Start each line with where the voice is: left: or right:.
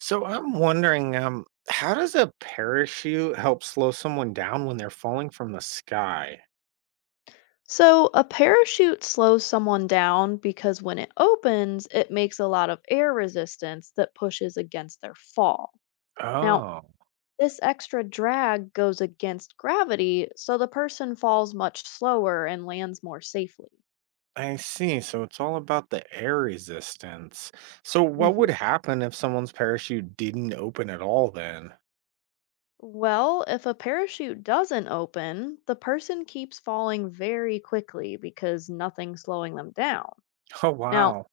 right: So I'm wondering, how does a parachute help slow someone down when they're falling from the sky?
left: So, a parachute slows someone down because when it opens, it makes a lot of air resistance that pushes against their fall. Now,
right: Oh,
left: this extra drag goes against gravity, so the person falls much slower and lands more safely.
right: I see. So it's all about the air resistance. So what
left: Mhm.
right: would happen if someone's parachute didn't open at all then?
left: Well, if a parachute doesn't open, the person keeps falling very quickly because nothing's slowing them down.
right: Oh,
left: Now,
right: wow.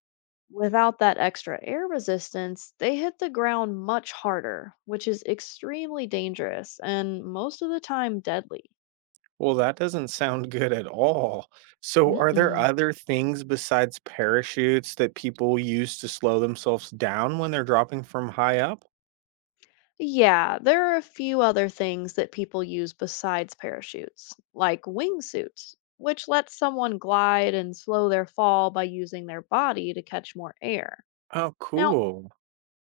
left: without that extra air resistance, they hit the ground much harder, which is extremely dangerous and most of the time deadly.
right: Well, that doesn't sound good at all. So are there
left: Mm-mm.
right: other things besides parachutes that people use to slow themselves down when they're dropping from high up?
left: Yeah, there are a few other things that people use besides parachutes, like wingsuits, which lets someone glide and slow their fall by using their body to catch more air.
right: Oh,
left: Now,
right: cool.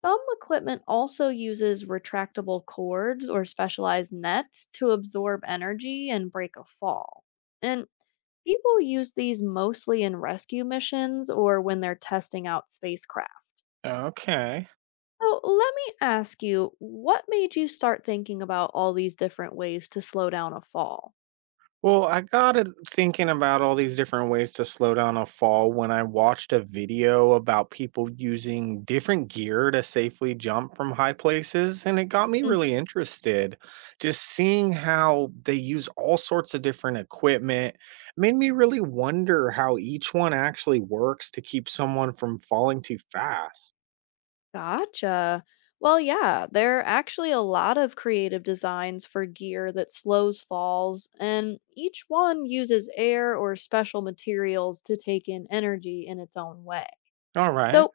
left: some equipment also uses retractable cords or specialized nets to absorb energy and break a fall. And people use these mostly in rescue missions or when they're testing out spacecraft.
right: Okay.
left: So, let me ask you, what made you start thinking about all these different ways to slow down a fall?
right: Well, I got it thinking about all these different ways to slow down a fall when I watched a video about people using different gear to safely jump from high places, and it got me
left: Mm.
right: really interested. Just seeing how they use all sorts of different equipment made me really wonder how each one actually works to keep someone from falling too fast.
left: Gotcha. Well, yeah, there are actually a lot of creative designs for gear that slows falls, and each one uses air or special materials to take in energy in its own way.
right: All right,
left: So,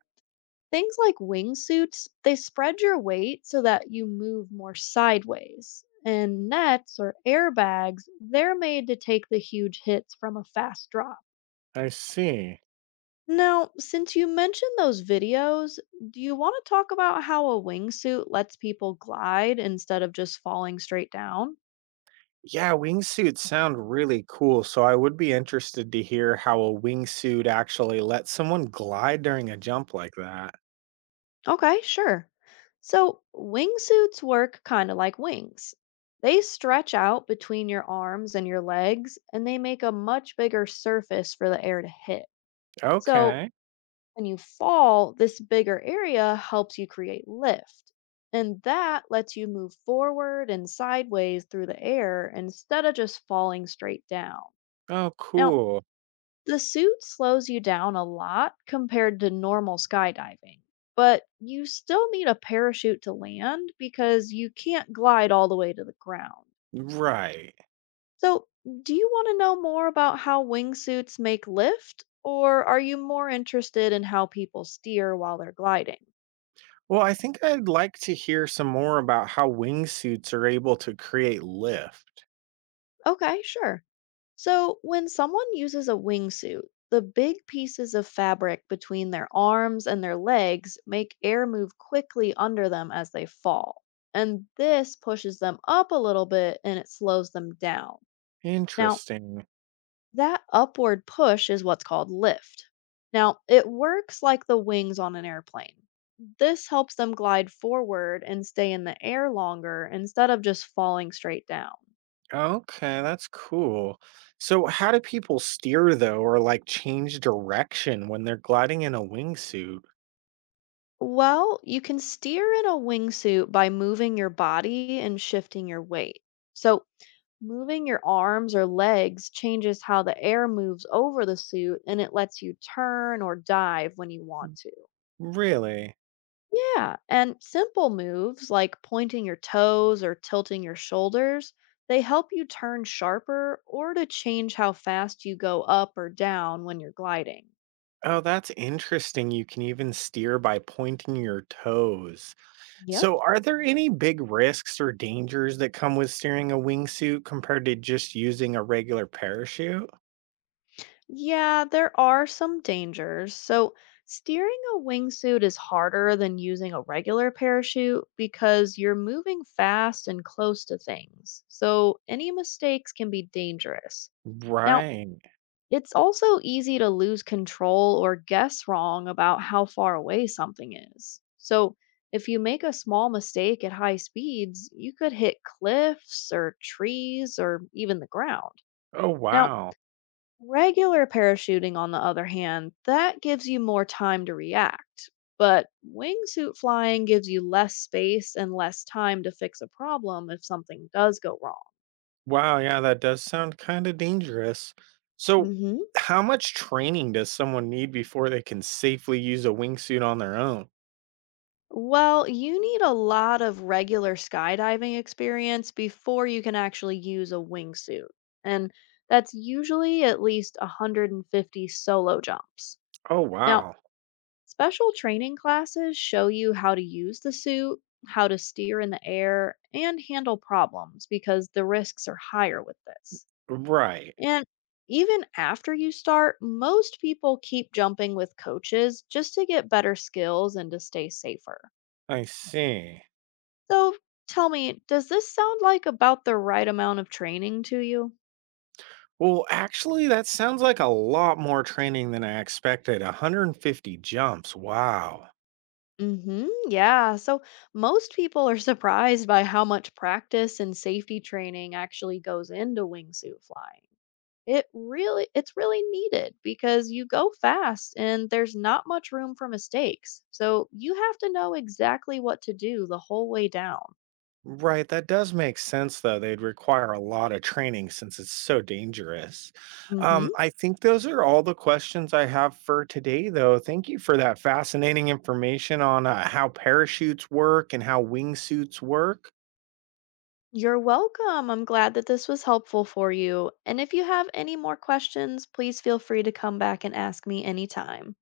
left: things like wingsuits, they spread your weight so that you move more sideways. And nets or airbags, they're made to take the huge hits from a fast drop.
right: I see.
left: Now, since you mentioned those videos, do you want to talk about how a wingsuit lets people glide instead of just falling straight down?
right: Yeah, wingsuits sound really cool, so I would be interested to hear how a wingsuit actually lets someone glide during a jump like that.
left: Okay, sure. So, wingsuits work kind of like wings. They stretch out between your arms and your legs, and they make a much bigger surface for the air to hit. So,
right: Okay.
left: when you fall, this bigger area helps you create lift. And that lets you move forward and sideways through the air instead of just falling straight down.
right: Oh,
left: Now,
right: cool.
left: the suit slows you down a lot compared to normal skydiving, but you still need a parachute to land because you can't glide all the way to the ground.
right: Right.
left: So, do you want to know more about how wingsuits make lift, or are you more interested in how people steer while they're gliding?
right: Well, I think I'd like to hear some more about how wingsuits are able to create lift.
left: Okay, sure. So, when someone uses a wingsuit, the big pieces of fabric between their arms and their legs make air move quickly under them as they fall. And this pushes them up a little bit and it slows them down. Now,
right: Interesting.
left: that upward push is what's called lift. Now, it works like the wings on an airplane. This helps them glide forward and stay in the air longer instead of just falling straight down.
right: Okay, that's cool. So, how do people steer though, or like change direction when they're gliding in a wingsuit?
left: Well, you can steer in a wingsuit by moving your body and shifting your weight. So, moving your arms or legs changes how the air moves over the suit and it lets you turn or dive when you want to.
right: Really?
left: Yeah, and simple moves like pointing your toes or tilting your shoulders, they help you turn sharper or to change how fast you go up or down when you're gliding.
right: Oh, that's interesting. You can even steer by pointing your toes.
left: Yep.
right: So, are there any big risks or dangers that come with steering a wingsuit compared to just using a regular parachute?
left: Yeah, there are some dangers. So, steering a wingsuit is harder than using a regular parachute because you're moving fast and close to things. So, any mistakes can be dangerous. Now,
right: Right.
left: it's also easy to lose control or guess wrong about how far away something is. So, if you make a small mistake at high speeds, you could hit cliffs or trees or even the ground.
right: Oh,
left: Now,
right: wow.
left: regular parachuting, on the other hand, that gives you more time to react. But wingsuit flying gives you less space and less time to fix a problem if something does go wrong.
right: Wow. Yeah, that does sound kind of dangerous. So,
left: Hmm.
right: how much training does someone need before they can safely use a wingsuit on their own?
left: Well, you need a lot of regular skydiving experience before you can actually use a wingsuit. And that's usually at least 150 solo jumps.
right: Oh,
left: Now,
right: wow.
left: special training classes show you how to use the suit, how to steer in the air, and handle problems because the risks are higher with this.
right: Right.
left: And even after you start, most people keep jumping with coaches just to get better skills and to stay safer.
right: I see.
left: So tell me, does this sound like about the right amount of training to you?
right: Well, actually, that sounds like a lot more training than I expected. 150 jumps. Wow.
left: Mhm. Yeah. So most people are surprised by how much practice and safety training actually goes into wingsuit flying. It's really needed because you go fast and there's not much room for mistakes. So you have to know exactly what to do the whole way down.
right: Right. That does make sense, though. They'd require a lot of training since it's so dangerous.
left: Mhm.
right: I think those are all the questions I have for today, though. Thank you for that fascinating information on how parachutes work and how wingsuits work.
left: You're welcome. I'm glad that this was helpful for you. And if you have any more questions, please feel free to come back and ask me anytime.